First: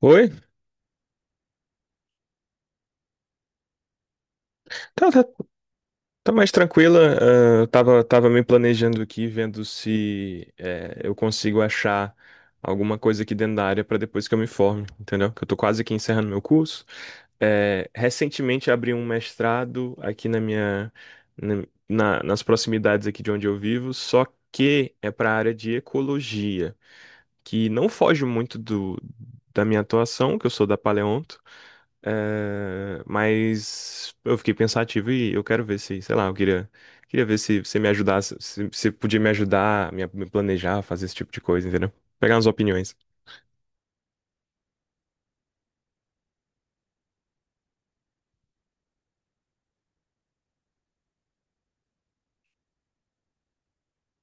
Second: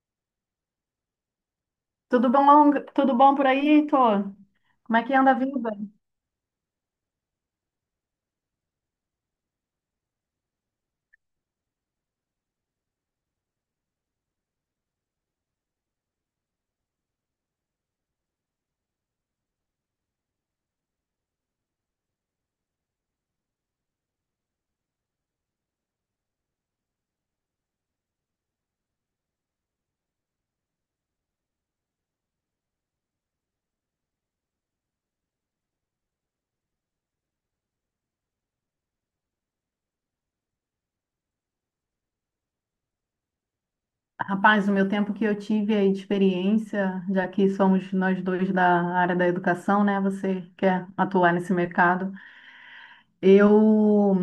Oi? Tudo bom por aí, Heitor? Como é Tá, que tá, anda a vida? tá mais tranquila. Eu tava me planejando aqui, vendo se eu consigo achar alguma coisa aqui dentro da área para depois que eu me forme, entendeu? Que eu tô quase aqui encerrando meu curso. Recentemente abri um mestrado aqui na na- nas proximidades aqui de onde eu vivo, só que é para a área de ecologia, que não foge muito da minha atuação, que eu sou da Paleonto. É, mas eu fiquei pensativo e eu quero ver se, sei lá, queria ver se você me ajudasse, se você podia me ajudar, me planejar, fazer esse tipo de coisa, entendeu? Pegar umas opiniões. Rapaz, o meu tempo que eu tive aí de experiência, já que somos nós dois da área da educação, né? Você quer atuar nesse mercado. Eu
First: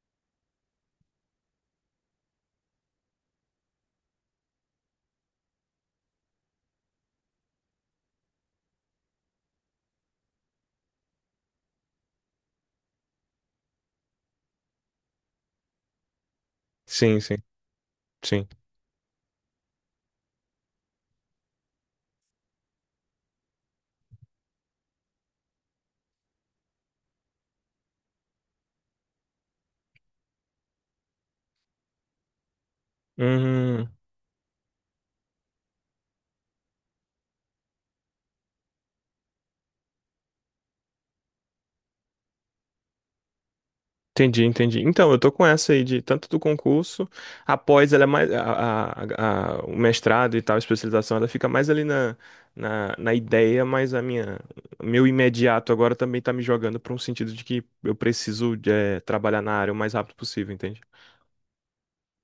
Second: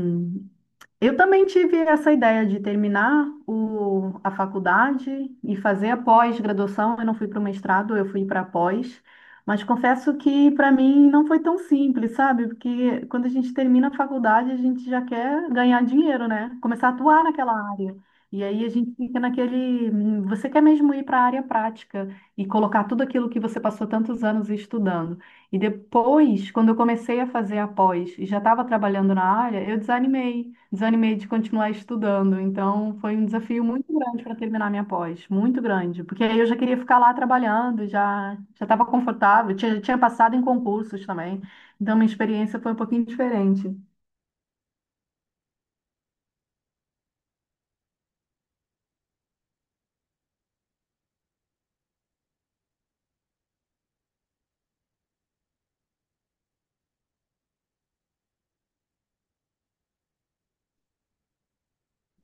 Eu também tive essa ideia de terminar a faculdade e fazer a pós-graduação. Eu não fui para o mestrado, eu fui para a pós. Mas confesso que para mim não foi tão simples, sabe? Porque quando a gente termina a faculdade, a gente já quer ganhar dinheiro, né? Começar a Sim, atuar sim, naquela área. E sim. aí a gente fica naquele, você quer mesmo ir para a área prática e colocar tudo aquilo que você passou tantos anos estudando. E depois, quando eu comecei a fazer a pós e já estava trabalhando na área, eu desanimei de continuar estudando. Então, foi um desafio Uhum. muito grande para terminar minha pós, muito grande, porque aí eu já queria ficar lá trabalhando, já estava confortável, tinha passado em concursos também. Então, minha experiência foi um pouquinho diferente. Entendi, entendi. Então, eu tô com essa aí de tanto do concurso, após ela é mais o mestrado e tal, a especialização, ela fica mais ali na ideia, mas a minha o meu imediato agora também tá me jogando para um sentido de que eu preciso de, trabalhar na área o mais rápido possível, entende?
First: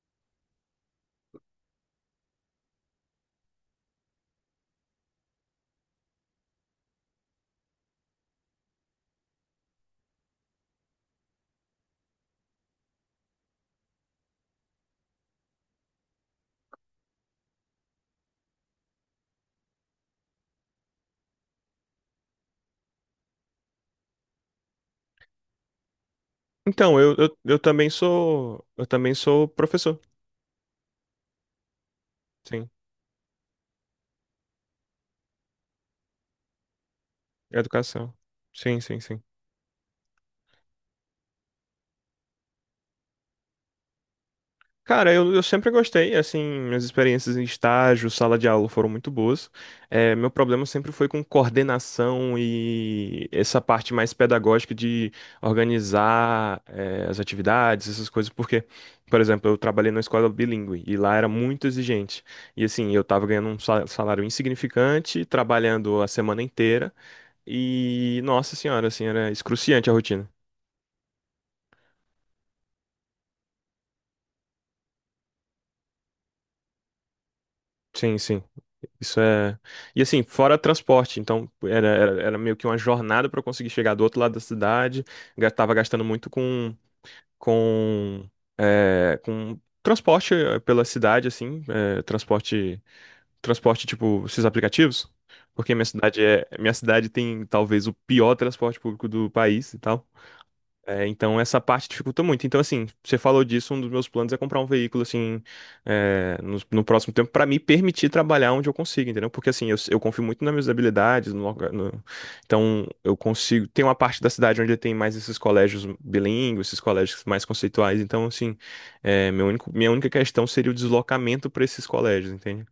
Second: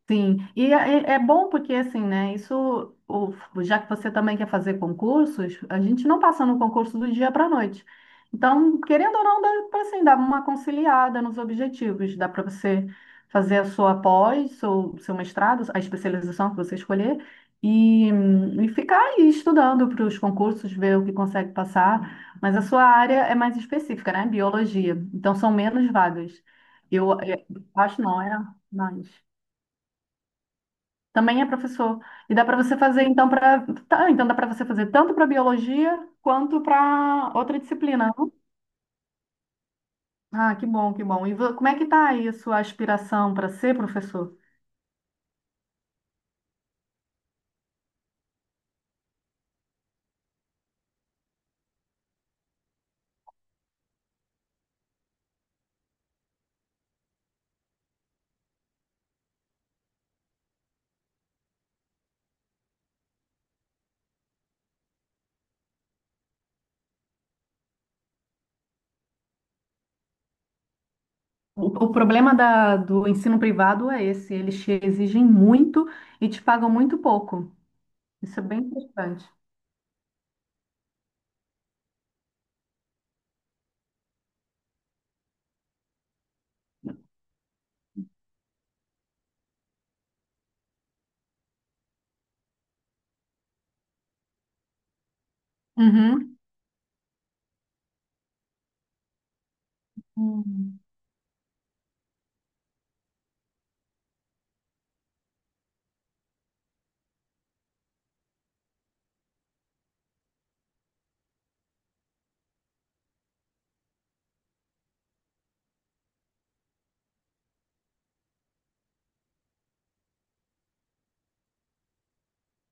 Sim, e é bom porque assim, né? Isso, o- já que você também quer fazer concursos, a gente não passa no concurso do dia para a noite. Então, querendo ou não, dá para assim, dar uma conciliada nos objetivos, dá para você fazer a sua pós, seu mestrado, a especialização que você escolher, e ficar aí estudando para os concursos, ver o que consegue passar. Mas a sua área é mais específica, né? Biologia. Então, são menos vagas. Então, Eu, é, eu acho não, é eu mais. também sou professor, Também é professor. E dá para sim, você fazer, então, para. Tá, então dá para você fazer tanto para biologia quanto para outra educação. disciplina, não? Sim, sim, sim. Ah, que bom, que bom. E como é que tá aí a sua aspiração para ser professor? Cara, eu sempre gostei, assim, minhas experiências em estágio, sala de aula foram muito boas. Meu problema sempre foi com coordenação e essa parte mais pedagógica de organizar, as atividades, essas coisas, porque, por exemplo, eu trabalhei numa escola bilíngue e lá era muito exigente. E assim, eu tava ganhando um salário insignificante, trabalhando a semana inteira e, nossa senhora, assim, era excruciante a rotina. O problema do ensino privado é esse, eles te exigem muito e te pagam muito pouco. Sim, Isso sim. é bem Isso frustrante. é. E assim, fora transporte, então era meio que uma jornada para eu conseguir chegar do outro lado da cidade. Tava gastando muito com, com transporte pela cidade, assim, transporte tipo esses aplicativos, porque minha cidade tem talvez o pior transporte público do país e tal. Uhum. É, então essa parte dificulta muito. Então, assim, você falou disso, um dos meus planos é comprar um veículo, assim, no próximo tempo, para me permitir trabalhar onde eu consigo, entendeu? Porque, assim, eu confio muito nas minhas habilidades, então eu consigo. Tem uma parte da cidade onde tem mais esses colégios bilíngues, esses colégios mais conceituais, então, assim, minha única questão seria o deslocamento para esses colégios, entende?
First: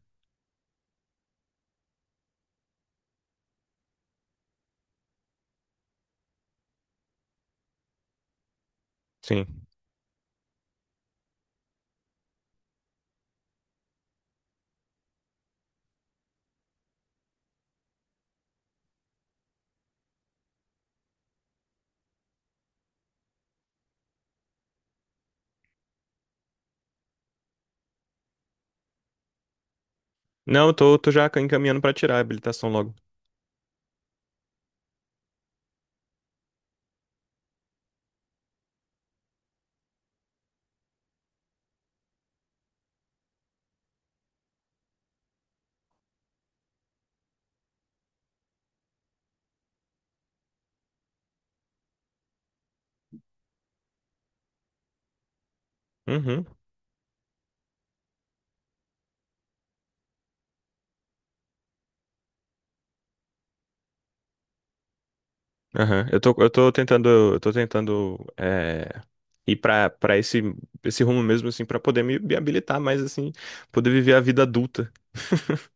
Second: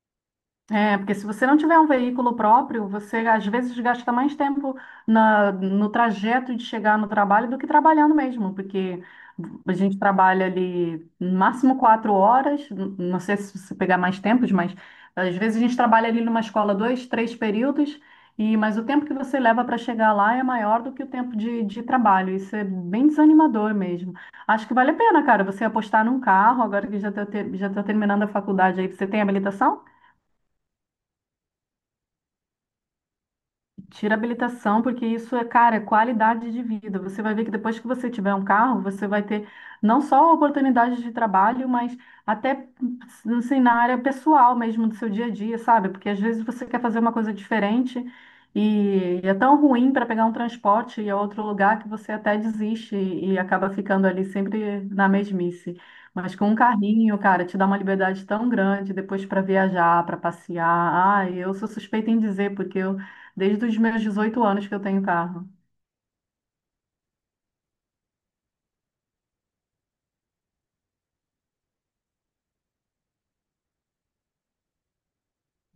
É, porque se você não tiver um veículo próprio, você às vezes gasta mais tempo no trajeto de chegar no trabalho do que trabalhando mesmo, porque Sim. a gente trabalha ali no máximo 4 horas, não sei se você pegar mais tempos, mas às vezes a gente trabalha ali numa escola dois, três períodos, mas o tempo que você leva para chegar lá é maior do que o tempo de trabalho. Isso é bem desanimador mesmo. Acho que vale a pena, cara, você apostar num carro, agora que já está terminando a faculdade aí, você tem habilitação? Não, eu tô já encaminhando para tirar a habilitação logo. Tira a habilitação, porque isso é, cara, é qualidade de vida. Você vai ver que depois que você tiver um carro, você vai ter não só oportunidades de trabalho, mas até, assim, na área pessoal mesmo do seu dia a dia, sabe? Porque às vezes você quer fazer uma coisa diferente e é tão ruim para pegar um transporte e é outro lugar que você até desiste e acaba ficando ali sempre na mesmice. Mas Uhum. com um carrinho, cara, te dá uma liberdade tão grande depois para viajar, para passear. Ah, eu sou suspeita em dizer, porque eu Desde os meus 18 anos que eu tenho carro. Aham. Eu tô tentando ir pra esse rumo mesmo, assim, pra poder me habilitar mais, assim, poder viver a vida adulta.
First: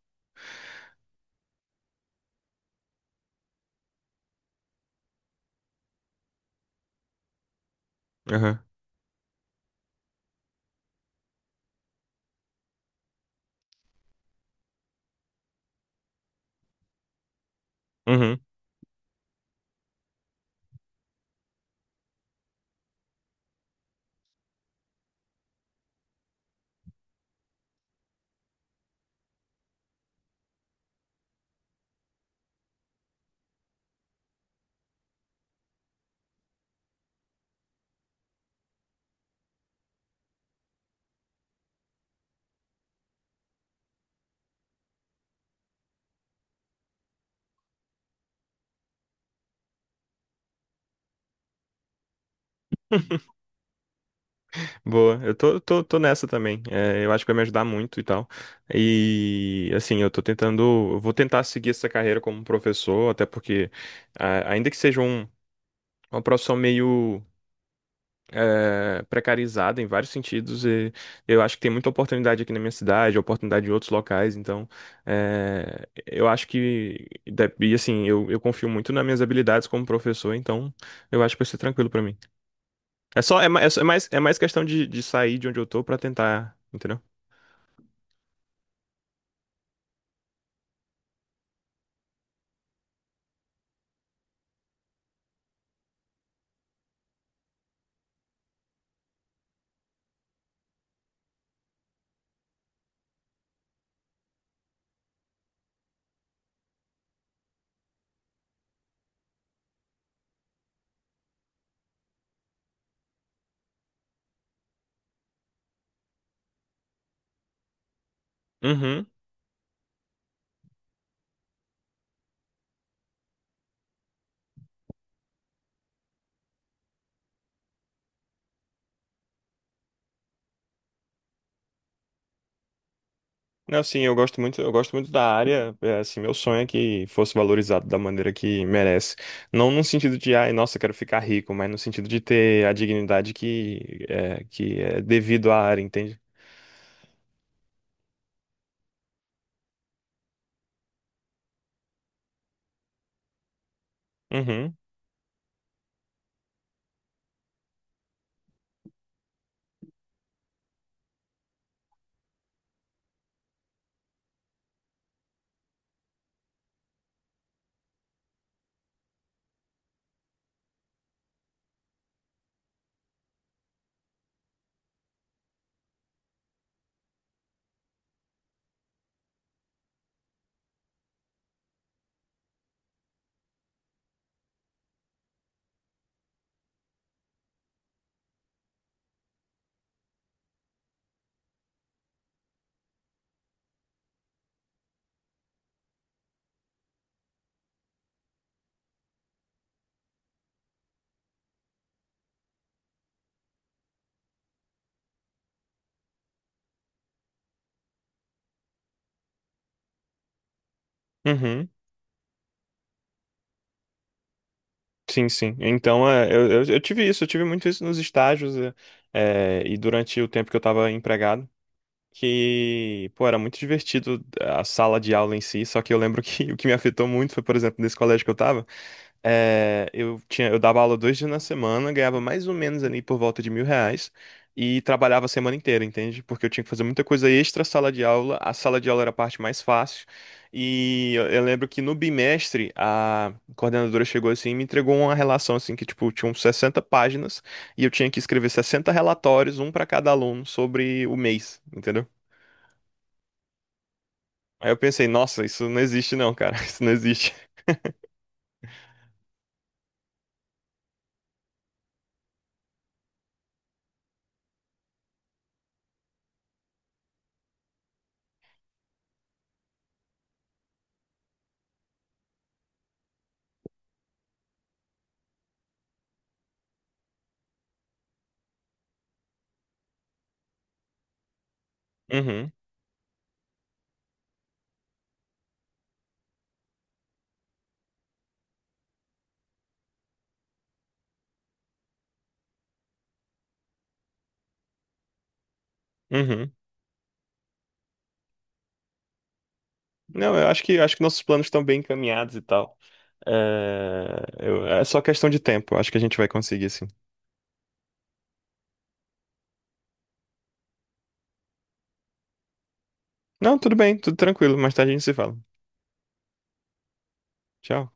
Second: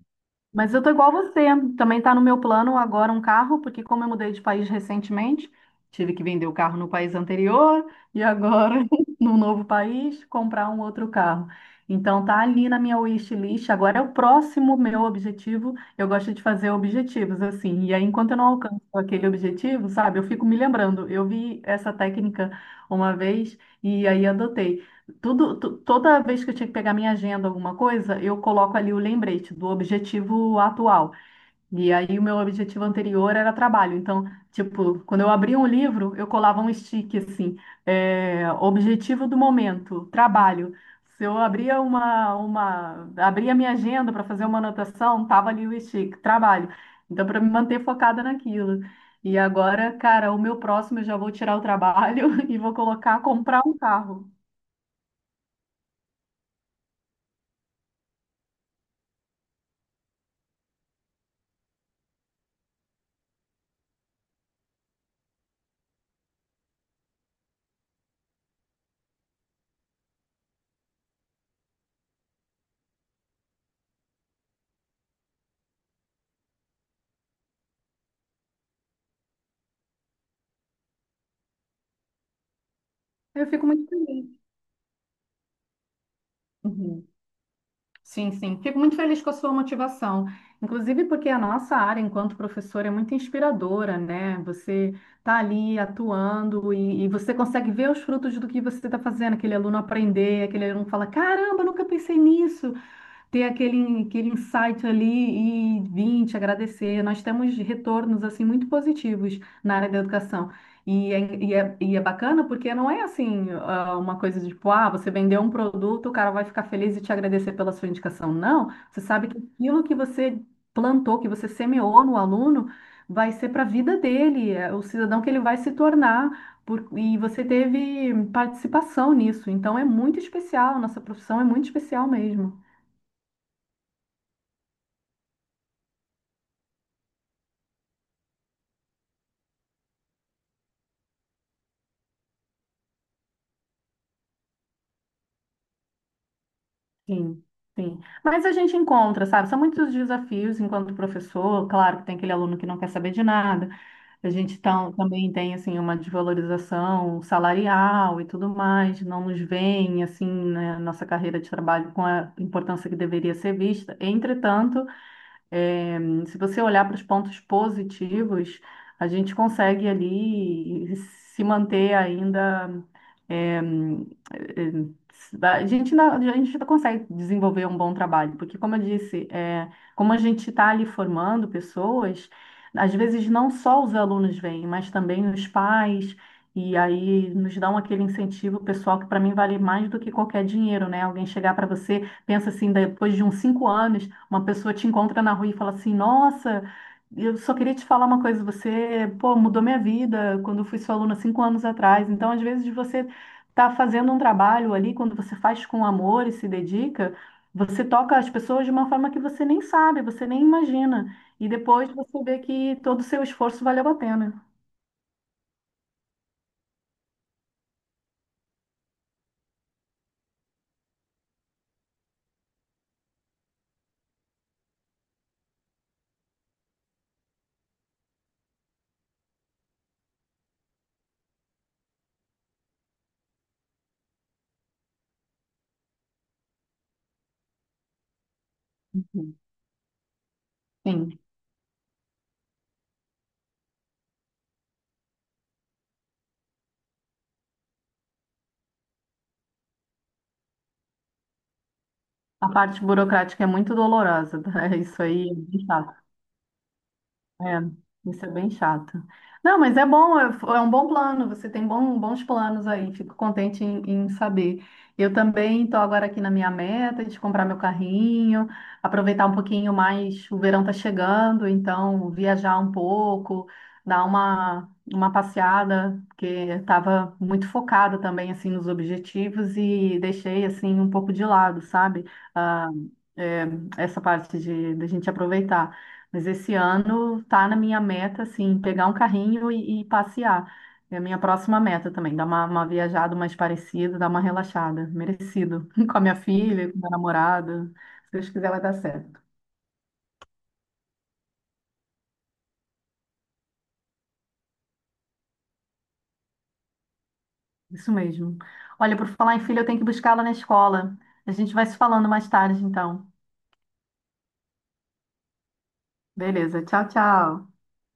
Mas eu tô igual você. Também tá no meu plano agora um carro, porque como eu mudei de país recentemente, tive que vender o carro no país anterior e Aham. agora no novo país comprar um outro carro. Então tá ali na minha wishlist. Agora é o próximo meu objetivo. Eu gosto de fazer objetivos assim. E aí, enquanto eu Uhum. não alcanço aquele objetivo, sabe, eu fico me lembrando. Eu vi essa técnica uma vez e aí adotei. Toda vez que eu tinha que pegar minha agenda, alguma coisa, eu coloco ali o lembrete do objetivo atual. E aí o meu objetivo anterior era trabalho. Então, tipo, quando eu abria um livro, eu colava um stick assim, é, objetivo do momento, trabalho. Se eu abria abria minha agenda para fazer uma anotação, tava ali o stick, trabalho. Então, para me manter focada naquilo. E agora, cara, o meu próximo eu já vou tirar o trabalho e vou colocar comprar um carro. Boa, eu tô nessa também. É, eu acho que vai me ajudar muito e tal. E assim, eu tô tentando, eu vou tentar seguir essa carreira como professor, até porque, ainda que seja uma profissão meio precarizada em vários sentidos e eu acho que tem muita oportunidade aqui na minha cidade, oportunidade em outros locais, então eu acho que e assim, eu confio muito nas minhas habilidades como professor, então eu acho que vai ser tranquilo pra mim. É só Eu fico muito é mais feliz. questão de sair de onde eu tô pra tentar, entendeu? Uhum. Sim, sim. Fico muito feliz com a sua motivação. Inclusive porque a nossa área enquanto professor, é muito inspiradora, né? Você está ali atuando e você consegue ver os frutos do que você está fazendo. Aquele aluno aprender, aquele aluno fala, caramba, eu nunca pensei nisso ter aquele insight ali e vir te agradecer. Nós temos retornos assim muito positivos na área da educação. E é bacana porque não é assim ah, uma coisa de tipo, ah, você vendeu um produto, o cara vai ficar feliz e te agradecer pela sua indicação. Não, você Uhum. sabe que aquilo que você plantou, que você semeou no aluno, vai ser para a vida dele, é o cidadão que ele vai se tornar. E você teve participação nisso, então é muito especial, nossa profissão é muito especial mesmo. Não, sim, eu gosto muito da área, é, assim, meu sonho é que fosse valorizado da maneira que merece. Não no sentido de, ai, nossa, quero ficar rico, mas no sentido de ter a dignidade que é devido à área, entende? Sim, sim. Mas a gente encontra, sabe? São muitos desafios enquanto professor. Claro que tem aquele aluno que não quer saber de nada. A gente Uhum, também tem, assim, uma desvalorização salarial e tudo mais. Não nos veem, assim, né, nossa carreira de trabalho com a importância que deveria ser vista. Entretanto, eh, se você olhar para os pontos positivos, a gente consegue ali se manter ainda a gente ainda consegue desenvolver um bom trabalho, porque, como eu disse, é, como a gente está ali formando pessoas, às vezes não só os alunos vêm, mas também os pais, e aí nos dão aquele incentivo pessoal que, para mim, vale mais do que qualquer dinheiro, né? Alguém chegar para você, pensa assim, depois de uns 5 anos, uma pessoa te encontra na rua e fala assim: Nossa. Eu só queria te falar uma coisa, você, pô, mudou minha vida quando eu fui sua aluna 5 anos atrás. Então, às vezes, você tá fazendo um trabalho ali, quando você faz com amor e se dedica, você toca as pessoas de uma forma que você nem sabe, você nem imagina. E uhum, depois você vê que todo o seu esforço valeu a pena. sim, sim. Então, é, eu tive isso, eu tive muito isso nos estágios, e durante o tempo que eu estava empregado, que, pô, era muito divertido a sala de aula em si, só que eu lembro que o que me afetou muito foi, por exemplo, nesse colégio que eu estava. É, eu dava aula 2 dias na semana, ganhava mais ou menos ali por volta de R$ 1.000 e trabalhava a semana inteira, entende? Porque eu tinha que fazer muita coisa extra sala de aula. A sala de aula era a parte mais fácil. E Sim, eu lembro que no bimestre a coordenadora chegou assim e me entregou uma relação assim que tipo tinha uns 60 páginas e eu tinha que escrever 60 relatórios, um para cada aluno sobre o mês, entendeu? a parte burocrática é muito dolorosa, Aí tá? eu Isso pensei, aí é nossa, muito isso não chato. existe não, cara, isso não existe. É, isso é bem chato. Não, mas é bom, é um bom plano, você tem bons planos aí, fico contente em, saber. Eu também estou agora aqui na minha meta de comprar meu carrinho, aproveitar um pouquinho mais, o verão está chegando, então viajar um pouco, dar uma passeada, porque estava muito focada também, assim, nos objetivos e deixei, assim, um pouco de lado, sabe? Uhum, Ah, é, essa parte da gente aproveitar. Mas esse ano tá na minha meta, assim, pegar um carrinho e passear. É a minha próxima meta também, dar uma viajada mais parecida, dar uma relaxada, merecido. Com a minha uhum. filha, com meu namorado. Se Deus quiser, vai dar certo. Não, eu acho que nossos planos estão bem encaminhados e tal. É, é só questão de tempo. Acho que a gente vai conseguir, sim. Isso mesmo. Olha, por falar em filha, eu tenho que buscá-la na escola. A gente vai se falando mais tarde, então. Não, tudo bem, tudo tranquilo. Mais tarde a gente se fala. Beleza, tchau, tchau. Tchau.